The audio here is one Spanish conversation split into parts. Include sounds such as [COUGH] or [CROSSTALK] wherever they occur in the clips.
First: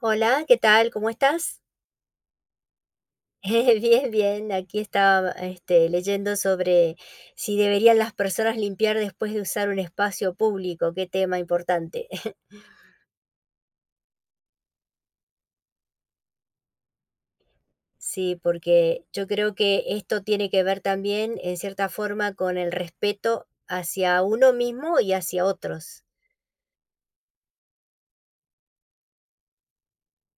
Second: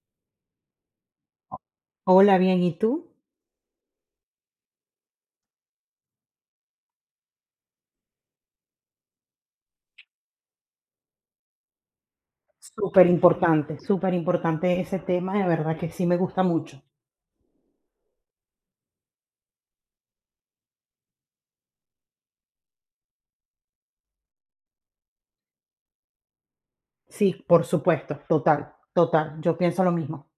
Hola, ¿qué tal? ¿Cómo estás? Hola, bien, ¿y tú? [LAUGHS] Bien, bien. Aquí estaba, leyendo sobre si deberían las personas limpiar después de usar un espacio público. Qué tema importante. [LAUGHS] Súper importante ese tema, de verdad que sí me gusta mucho. Sí, porque yo creo que esto tiene que ver también, en cierta forma, con el respeto hacia uno mismo y hacia otros. Sí, por supuesto, total, total, yo pienso lo mismo.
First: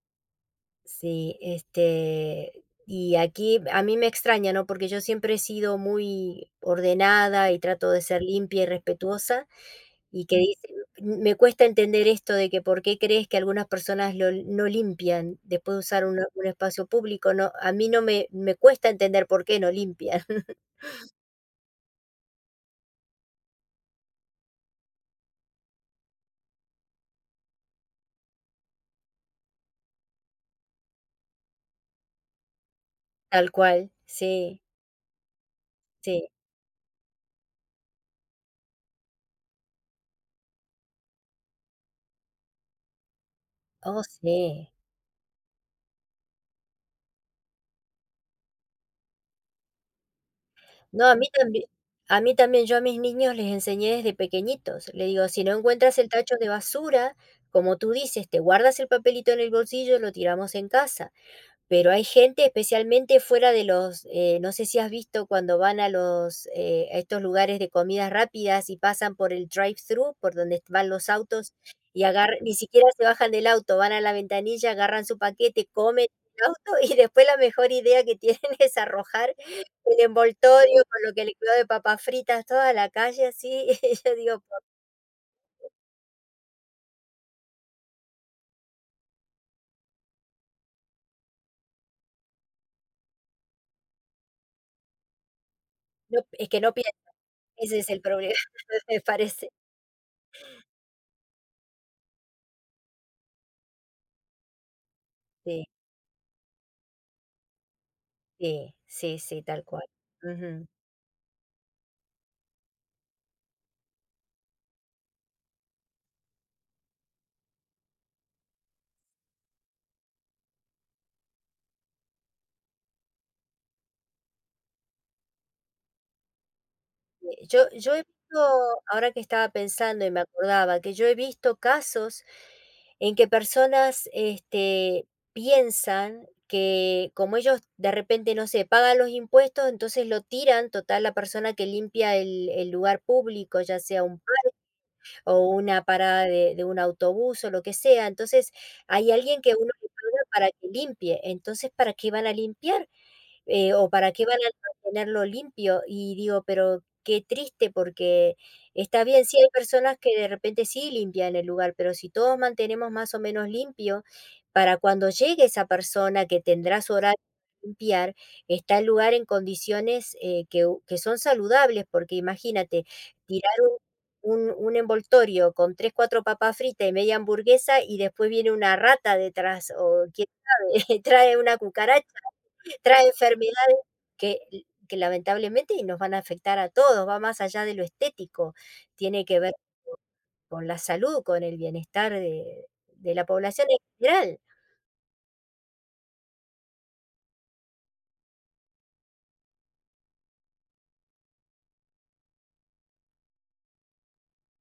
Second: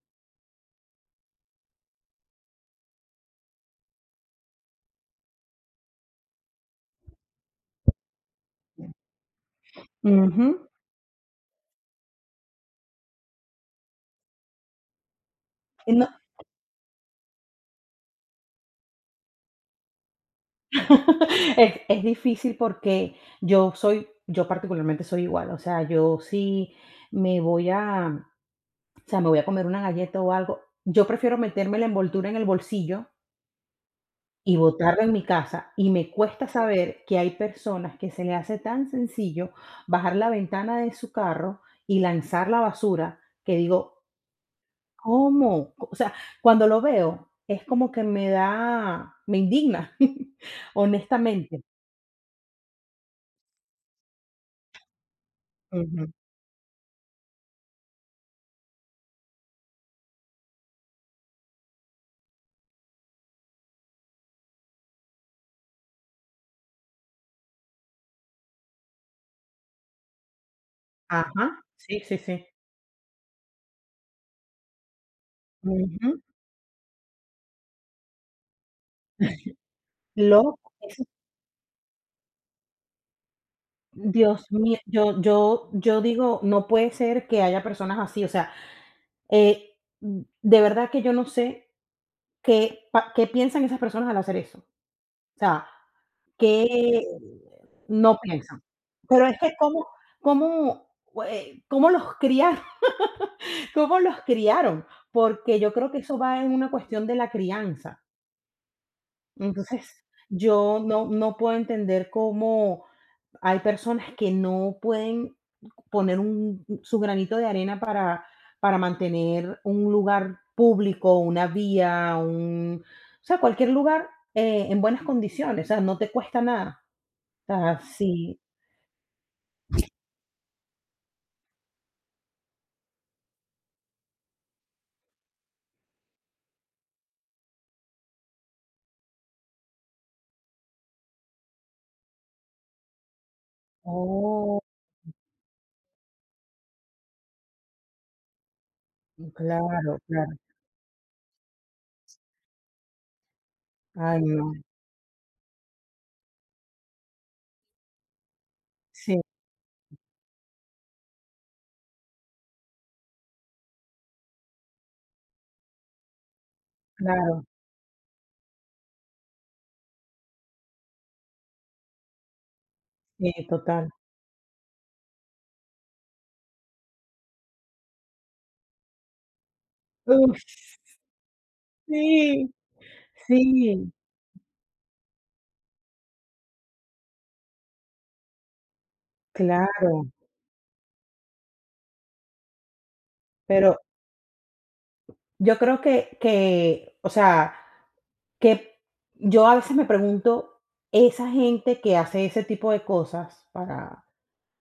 Sí, y aquí a mí me extraña, ¿no? Porque yo siempre he sido muy ordenada y trato de ser limpia y respetuosa, y que Ujú. dice, me cuesta entender esto de que por qué crees que algunas personas no limpian después de Y usar no un espacio público, no, a mí no me, me cuesta entender por qué no limpian, [LAUGHS] [LAUGHS] es difícil porque yo particularmente soy igual, o sea, yo sí me voy a o sea, me voy a comer una galleta o algo, yo prefiero meterme la envoltura en el bolsillo tal cual, y sí, botarla en mi casa, y me sí, cuesta saber que hay personas que se le hace tan sencillo bajar la ventana de su carro y lanzar la basura, que digo: oh, sí. "¿Cómo?". O sea, cuando lo veo, es como que me indigna, [LAUGHS] No, honestamente. A mí también, yo a mis niños les enseñé desde pequeñitos. Le digo, si no encuentras el Ujú. tacho de basura, como tú dices, te guardas el papelito en el bolsillo, lo tiramos en casa. Pero hay gente, especialmente fuera de los, no sé si has visto cuando van a los, a estos lugares de comidas rápidas y pasan por el drive-thru, por donde van los autos, Ajá. Sí, y sí, agarran, sí. ni siquiera se bajan del auto, van a la ventanilla, agarran su paquete, comen Ujú. en el auto y después la mejor idea que tienen [LAUGHS] es arrojar el Loco, envoltorio eso con lo que le quedó de papas fritas, toda la calle así. [LAUGHS] Y yo digo, Dios mío, yo digo: "No puede ser que haya personas así". O sea, eh, de verdad que yo no sé. ¿Qué pa qué piensan esas personas al hacer eso? O sea, no, es que no piensan, ¿qué ese es el no problema, piensan? [LAUGHS] me Pero es parece. que cómo, cómo los criaron, [LAUGHS] cómo los criaron, porque Sí, yo creo que eso va en una cuestión de la crianza. sí, sí, sí, tal cual. Entonces, Ujú. yo no puedo entender cómo hay personas que no pueden poner un su granito de arena para mantener un lugar público, una vía, un o sea, cualquier lugar, en buenas condiciones, o sea, no te cuesta nada. O yo sea, yo he sí. visto, ahora que estaba pensando y me acordaba, que yo he visto casos en que personas, piensan que como ellos de repente, no sé, pagan los impuestos, entonces lo tiran, total, la persona que limpia el lugar público, ya sea un parque Oh, o una parada de un autobús o lo que sea. Entonces, hay alguien que uno le claro, paga claro. para que limpie, entonces, ¿para qué van a limpiar? O para Ay, qué van a no. mantenerlo limpio. Y digo, pero qué triste, porque está Sí, bien, sí hay personas que de repente sí limpian el lugar, pero si todos mantenemos más o menos limpio, para cuando llegue esa persona que tendrá su horario claro, para limpiar, está el lugar en condiciones que son saludables, porque imagínate, sí, tirar total. un envoltorio con tres, cuatro papas fritas y media hamburguesa y después viene una rata detrás o quién Uf, sabe, [LAUGHS] trae una cucaracha. sí, Trae enfermedades sí, que que lamentablemente nos van a afectar a todos, va más allá de lo estético, tiene que ver claro. con la salud, con el bienestar de la población Pero en general. yo creo que, o sea, que yo a veces me pregunto, esa gente que hace ese tipo de cosas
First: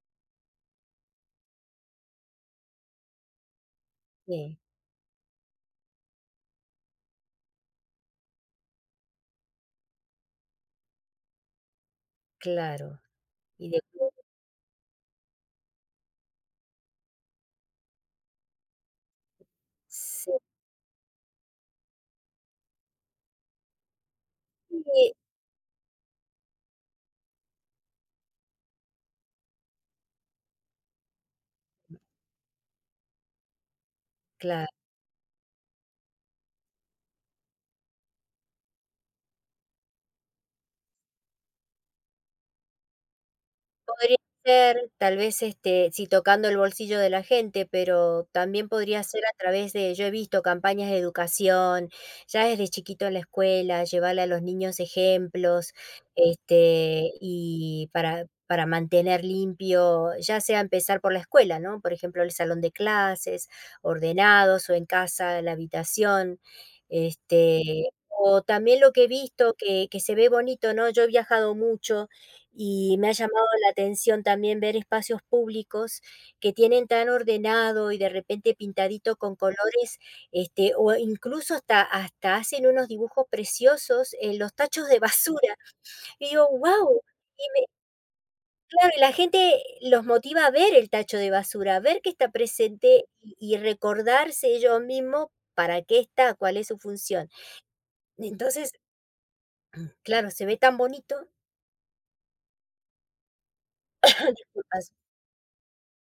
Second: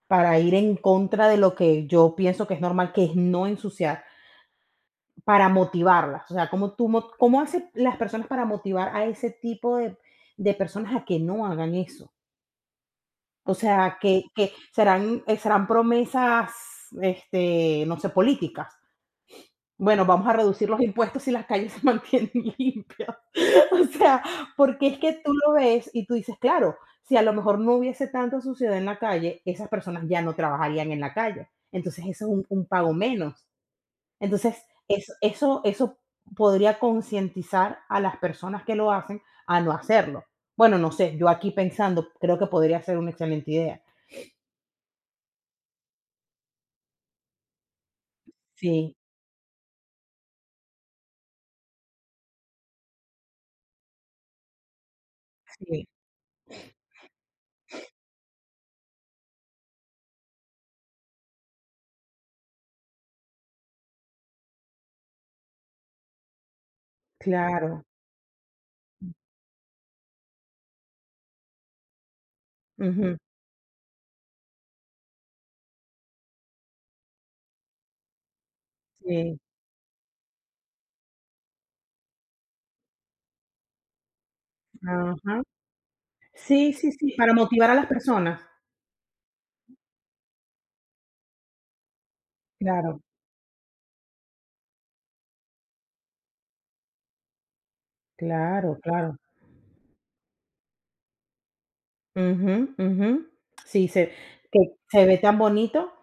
para ir en contra de lo que yo pienso que es normal, que es no ensuciar, Sí, para motivarlas. O sea, ¿cómo, cómo hacen las personas para motivar a ese tipo de personas a que no hagan eso? claro, O y de sea, que serán, serán promesas, no sé, políticas. Bueno, vamos sí, a reducir los impuestos si las calles se mantienen [LAUGHS] limpias. [LAUGHS] O sea, porque es que tú lo ves y tú dices, claro, si a lo mejor no hubiese tanta suciedad en la calle, esas personas ya no trabajarían en la calle. Entonces, eso es un pago menos. Entonces, claro. eso podría concientizar a las personas que lo hacen a no hacerlo. Bueno, no sé, yo aquí pensando, creo que podría ser una excelente idea. Podría ser, tal vez, sí, tocando el bolsillo de la gente, pero también Sí, podría ser a través de yo he visto campañas de educación, ya desde chiquito en la escuela, llevarle a los niños ejemplos, sí, y para mantener limpio, ya sea empezar por la escuela, ¿no? Por ejemplo, el salón de clases, ordenados, o en casa, la habitación, claro. O también lo que he visto que se ve bonito, ¿no? Yo he viajado mucho, y me ha Ujú, llamado la atención también ver espacios públicos que tienen tan ordenado y de repente pintadito con sí, colores, o incluso hasta hacen unos dibujos preciosos en los tachos de ajá. basura. Y digo: Sí, sí, wow. sí, para Y me motivar a las personas. Claro, y la gente los motiva a ver el tacho de basura, a ver que está Claro, presente y recordarse ellos mismos para qué está, cuál es su función. Entonces, claro, claro. claro, se ve tan bonito. Ujú, ujú. Sí, que Disculpas. se ve tan bonito,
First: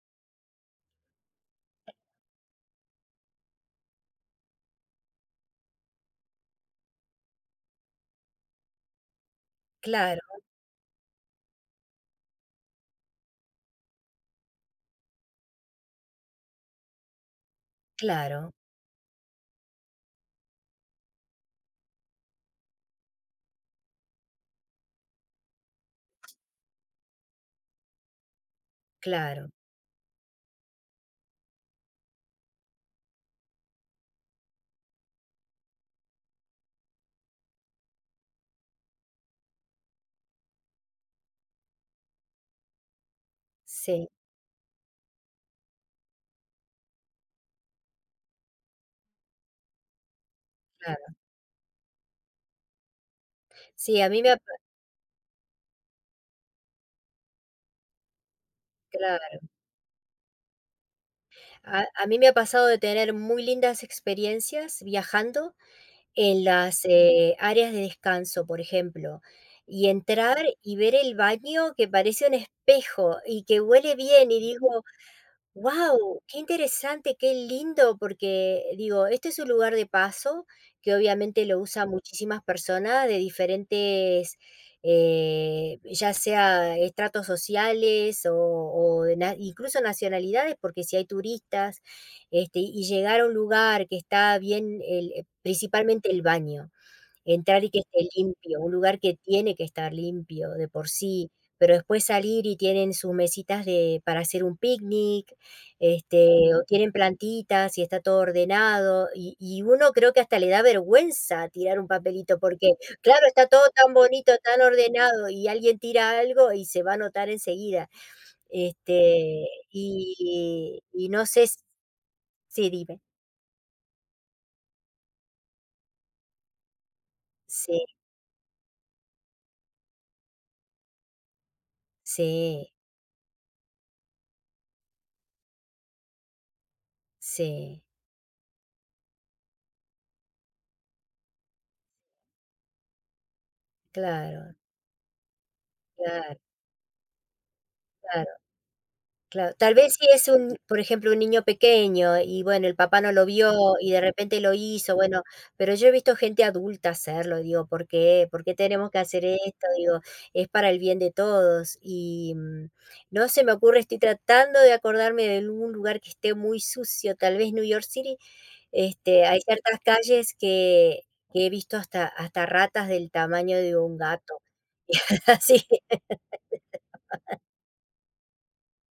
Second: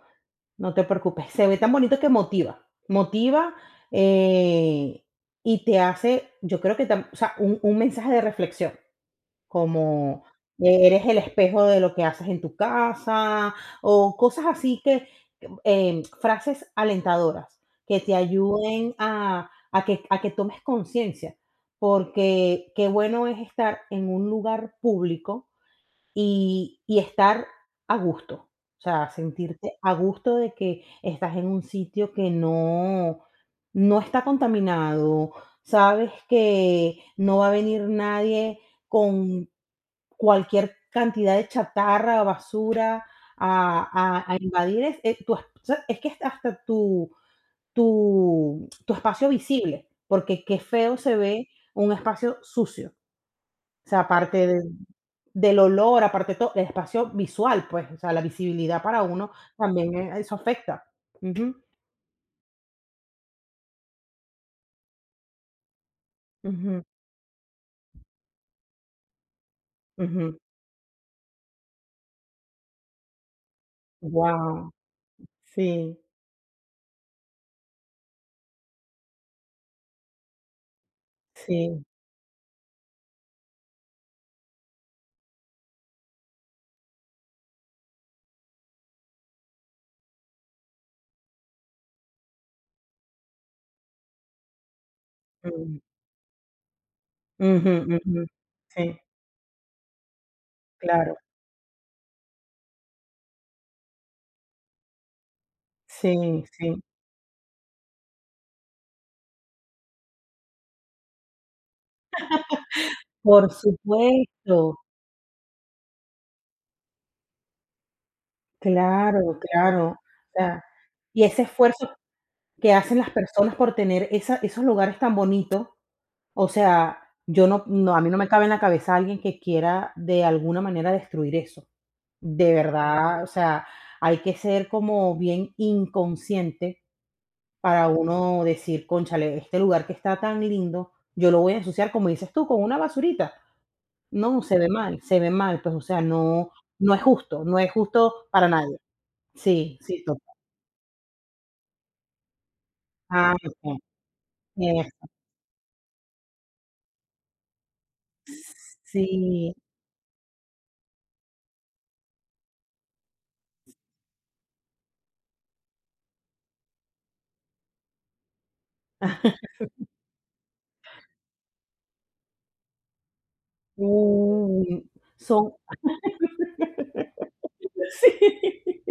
no te preocupes, se ve tan bonito que motiva, motiva, eh, y te hace, yo creo que tam o sea, un mensaje de reflexión, Claro, como eres el espejo de lo que haces en tu casa, o cosas así que, frases alentadoras que te claro, ayuden a que tomes conciencia, porque qué bueno es estar en un lugar público y estar a gusto, o sea, claro. sentirte a gusto de que estás en un sitio que no está contaminado, sabes que no va a venir nadie con cualquier cantidad de chatarra, basura Sí, a invadir es tu es o sea, es que es hasta tu tu espacio visible, porque qué feo claro. se ve un espacio sucio. O sea, Sí, a mí me ha aparte pa de del olor, aparte de todo, el espacio visual, pues, o sea, la visibilidad para uno claro, también, eso afecta. Ujú, a mí me ha pasado de tener muy lindas experiencias viajando en ujú, las, áreas de descanso, por ejemplo, y entrar ujú. y ver el baño que parece un espejo y que huele bien, y Wow. digo: Sí, Wow, qué interesante, qué lindo, porque digo, este es un lugar de paso que obviamente lo sí. usan muchísimas personas de diferentes, ya sea estratos sociales o, incluso nacionalidades, porque si hay turistas, y llegar a un lugar que está bien, Mm. principalmente el baño. Entrar y Ujú, que esté ujú. limpio, un lugar Sí, que tiene que estar limpio de por claro. sí, pero después salir y tienen sus mesitas de para hacer un picnic, Sí, o sí. tienen plantitas y está todo ordenado, y uno creo que hasta le da vergüenza tirar un papelito, porque, claro, está Por todo tan bonito, tan supuesto. ordenado, y alguien tira algo y se va a notar enseguida. Claro, claro. O sea, y y no ese sé s esfuerzo sí, que hacen dime. las personas por tener esa esos lugares tan bonitos. O sea, yo no, Sí, a mí no me cabe en la cabeza alguien que quiera de alguna manera destruir eso. De sí, verdad, o sea, hay que ser como bien inconsciente sí, para uno decir: "Cónchale, este lugar que está tan lindo, yo lo voy a ensuciar", como dices tú, con una basurita. No, claro, se ve mal, pues, o sea, claro, no es justo, no es justo claro. para nadie. Claro, tal Sí, vez sí, si total. es un, por ejemplo, un niño pequeño y bueno, el papá no lo Ah, vio okey. y de repente lo Eh, hizo, bueno, pero yo he visto gente adulta hacerlo, digo, ¿por qué? ¿Por qué tenemos que hacer sí. esto? Digo, es para el bien de todos y no se me ocurre, estoy tratando de acordarme de algún lugar que esté muy sucio, tal vez New York City, hay [LAUGHS] ciertas calles que he visto hasta ratas del tamaño de un gato. Mm, [LAUGHS] son Así. [LAUGHS] sí,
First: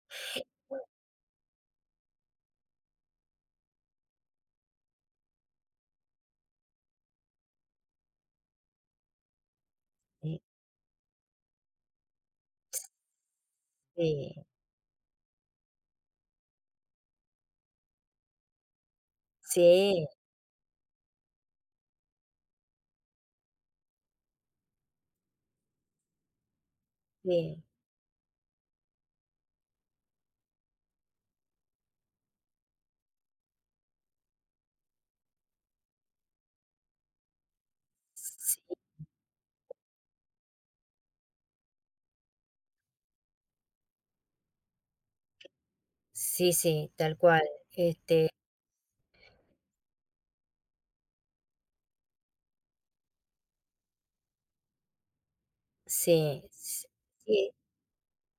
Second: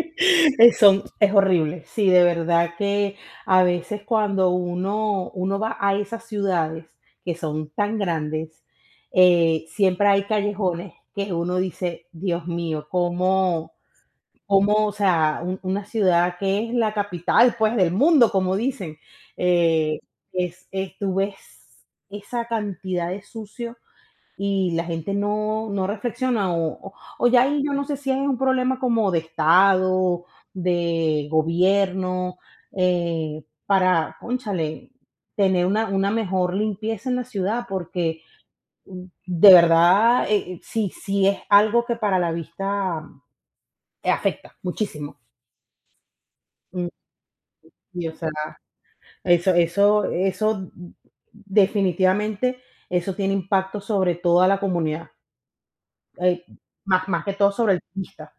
son es horrible. Sí, de verdad que a veces cuando uno va a esas ciudades que son tan grandes, siempre hay callejones que uno dice: "Dios mío, cómo Sí, cómo", o sea, un una ciudad que es la capital, pues, del mundo, como dicen, eh, sí, es tú ves esa cantidad de sucio y la gente no no reflexiona o ya ahí sí. yo no sé si es un problema como de Estado, de gobierno, para, cónchale, tener una mejor limpieza en la ciudad, porque, Sí, de verdad, sí sí es algo que para la vista, afecta muchísimo. sí, Mm, sí, tal cual. y, o sea, Este, eso definitivamente, eso tiene impacto sobre toda la comunidad, eh, sí, más más que todo sí, sobre el turista.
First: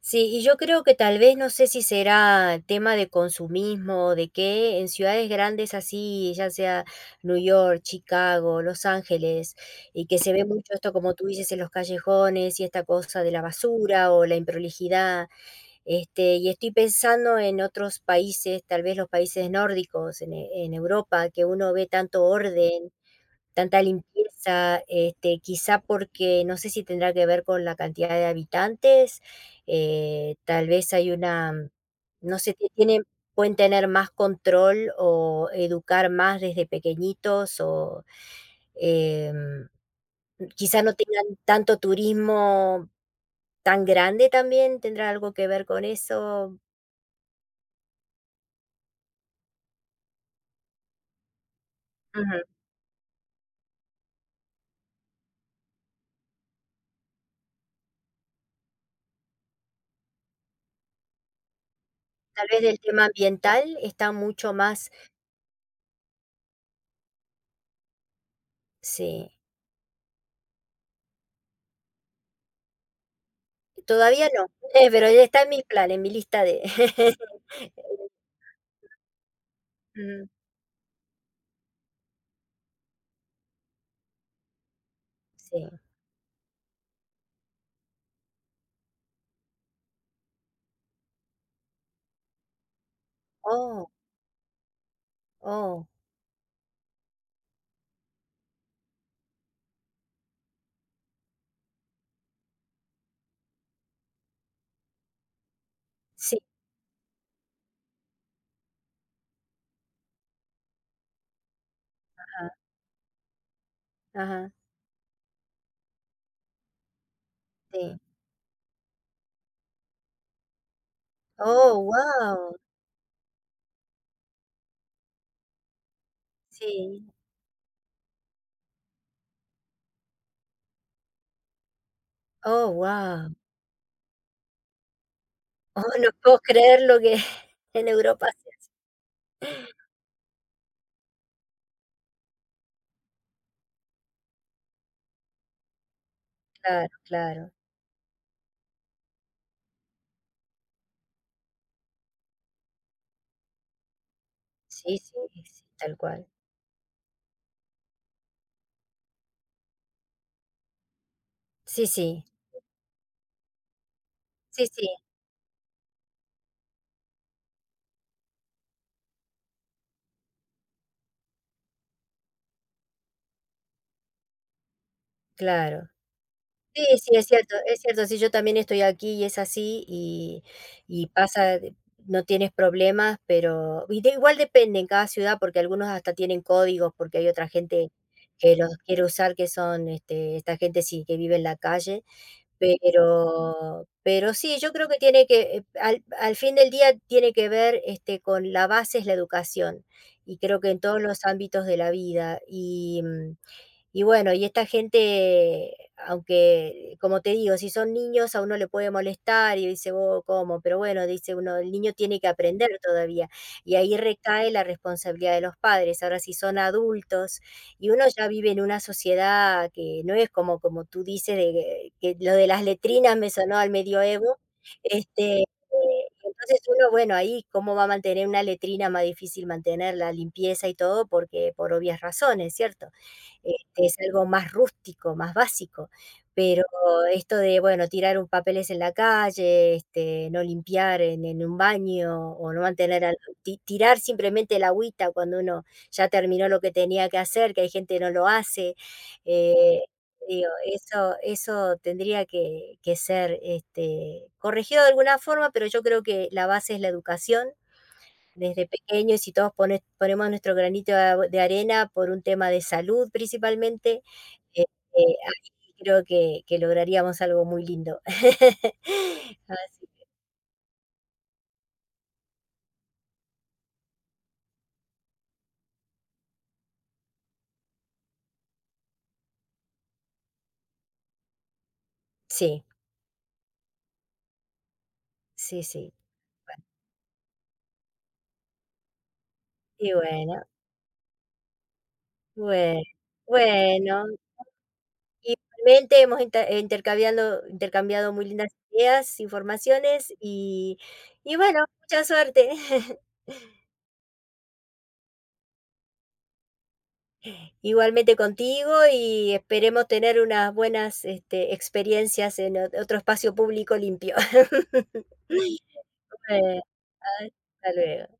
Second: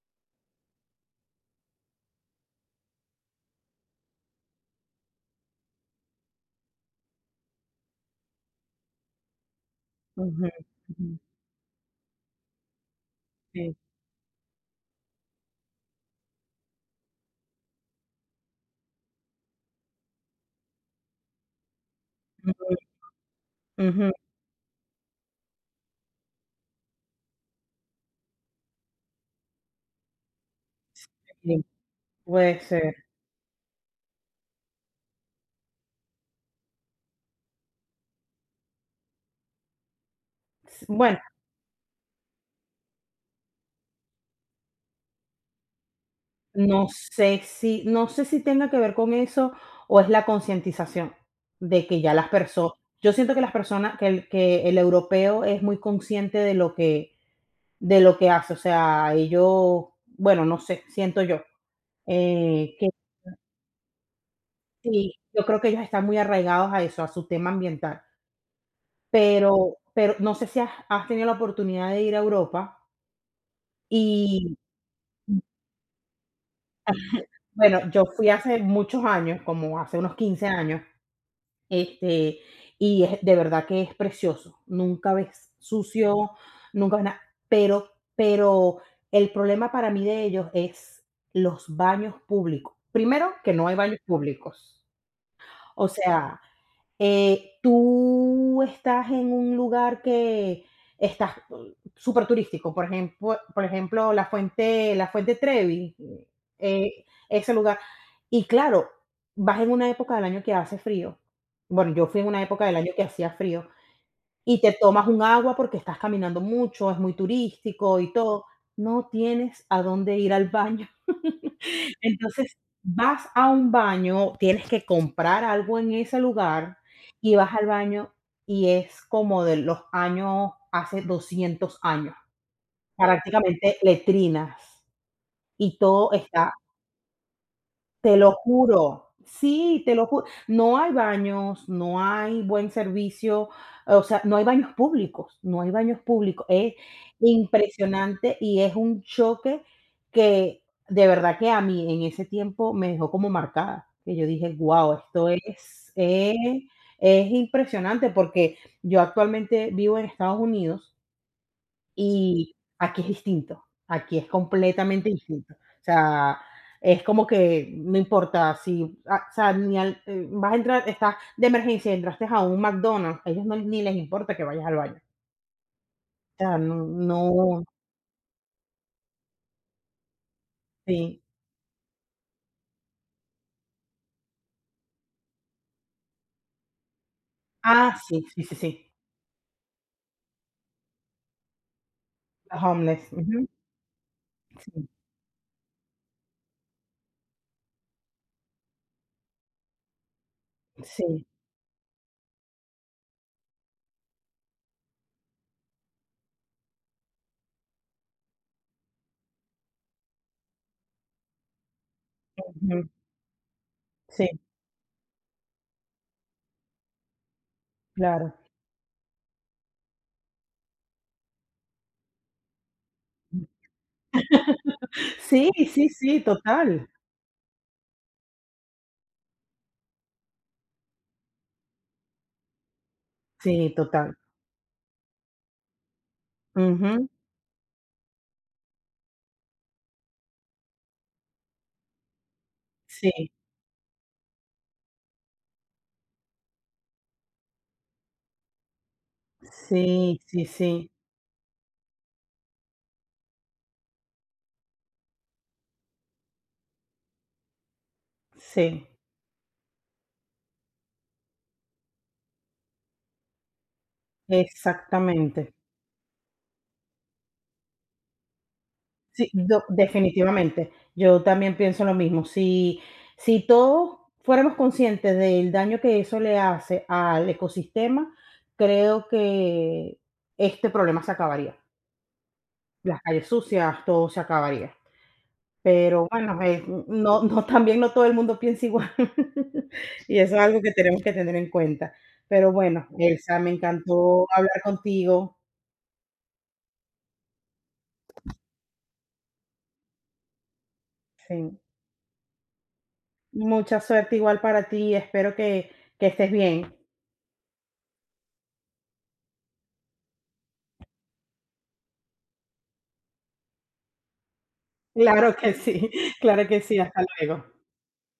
sí, y yo creo que tal vez, no sé si será tema de consumismo de que en ciudades grandes así, ya sea New York, Chicago, Los Ángeles, y que se ve Ujú, mucho esto, ujú, como tú dices, en los callejones y esta cosa de la sí, basura o la improlijidad. Y estoy pensando en otros países, tal vez los países nórdicos, en Europa, que uno ve tanto ujú, orden. Tanta ujú, limpieza, quizá porque no sé si tendrá que ver con la cantidad de habitantes, tal vez hay una, sí, no sé, puede ser. tienen, pueden tener más control o educar más desde pequeñitos o em, quizá S no bueno, tengan tanto turismo tan grande también, tendrá algo que ver con eso. No sé si tenga que ver con eso, o es la concientización de que ya las Ujú. personas, yo siento que las personas que el europeo es muy consciente de lo que hace, o sea, ellos, bueno, no sé, siento yo, Tal vez del que tema ambiental está mucho más, sí, yo creo que ellos están muy arraigados a eso, a su tema ambiental, sí. pero no sé si has tenido la oportunidad de ir a Europa Todavía no, y pero ya está en mis planes, en mi lista de [LAUGHS] bueno, yo fui hace muchos años, como hace unos Ujú, 15 años, este, y es de verdad que es precioso. Nunca ves sí. sucio, nunca ves nada, pero el problema para mí de ellos es los baños públicos. Primero, que no hay Oh, baños públicos. O oh, sea, tú estás en un lugar que estás súper turístico, por ejemplo, la Fuente Trevi, sí, ese lugar. Y claro, vas en una época del año que hace frío. Bueno, yo fui en una ajá, época del año que hacía frío ajá, y te tomas un agua porque estás caminando mucho, es muy sí. turístico y todo. No tienes a dónde ir al baño. Oh, [LAUGHS] wow, Entonces, vas a un baño, tienes que comprar algo en ese lugar sí. y vas al baño y es como de los años, hace 200 años, Oh, wow, [LAUGHS] prácticamente letrinas y Oh, no todo puedo está, creer lo que [LAUGHS] en te Europa lo se juro. hace. Sí, te lo juro. No hay baños, no hay buen servicio, o sea, no hay baños públicos, no hay baños públicos. Es Claro, claro. impresionante y es un choque que de verdad que a mí en ese tiempo me dejó como marcada, que yo dije: "Guau, Sí, sí, esto sí, es tal cual. es es impresionante", porque yo actualmente vivo en Estados Unidos Sí, sí, y aquí es distinto, aquí es sí, sí, completamente distinto. O sea, es como que no importa si, ah, o sea, ni al vas a entrar, estás de emergencia, entraste a un McDonald's, a ellos ni les importa que vayas al baño. claro. O sea, Sí, sí, es cierto, no es cierto. Sí, yo también estoy aquí y es así y sí. pasa, de no tienes problemas, pero y de igual depende en cada ciudad, porque algunos hasta tienen códigos, porque hay otra gente Ah, sí, sí, sí, que los sí, quiere usar, que son, esta gente sí, que vive en la calle, los homeless, ujú, pero sí, yo sí, creo que tiene que, al fin del día tiene que ver, con la base es la educación, y creo que en todos los sí, ámbitos de la vida, y bueno, y esta gente, aunque, como te digo, si son niños a uno le puede molestar y dice, oh, ¿cómo? Pero bueno, dice uno, el niño tiene que aprender ujú, todavía. Y ahí sí, recae la responsabilidad de los padres. Ahora, si son adultos y uno ya claro. vive en una sociedad que no es como, como tú dices, que lo de las letrinas me sonó al medioevo, este, eh, Sí, sí, sí, entonces total. uno, bueno, ahí cómo va a mantener una letrina más difícil mantener la limpieza y todo, porque por obvias razones, ¿cierto? Sí, Es total. algo más rústico, más básico, pero Ujú, esto de, bueno, tirar un papeles en la calle, no limpiar en, un baño o no mantener, sí, tirar simplemente el agüita cuando uno ya terminó lo que tenía que hacer, que hay gente que no lo hace, eh, sí, sí, digo, sí, eso tendría que ser corregido de alguna forma, pero yo creo que la base es la educación desde sí, pequeños, y si todos ponemos nuestro granito de arena por un tema de salud principalmente, eh, exactamente. ahí creo que lograríamos algo muy lindo. [LAUGHS] Sí, do Así- definitivamente. Yo también pienso lo mismo. Si si todos fuéramos conscientes del daño que eso le hace al ecosistema, creo que este problema se acabaría. sí, Las calles sucias, todo se acabaría. sí, sí. Pero bueno, también no todo el mundo piensa igual. [LAUGHS] Y Y eso es bueno, algo que tenemos que tener en cuenta. Pero bueno, bueno, Elsa, me bueno. encantó hablar contigo. Igualmente hemos intercambiado muy lindas ideas, informaciones y Sí. bueno, mucha suerte. [LAUGHS] Mucha suerte igual para ti. Espero que estés bien. Igualmente contigo y esperemos tener unas buenas, experiencias en o otro espacio público limpio. [LAUGHS] Claro que sí, claro que Eh, sí, hasta luego. hasta luego.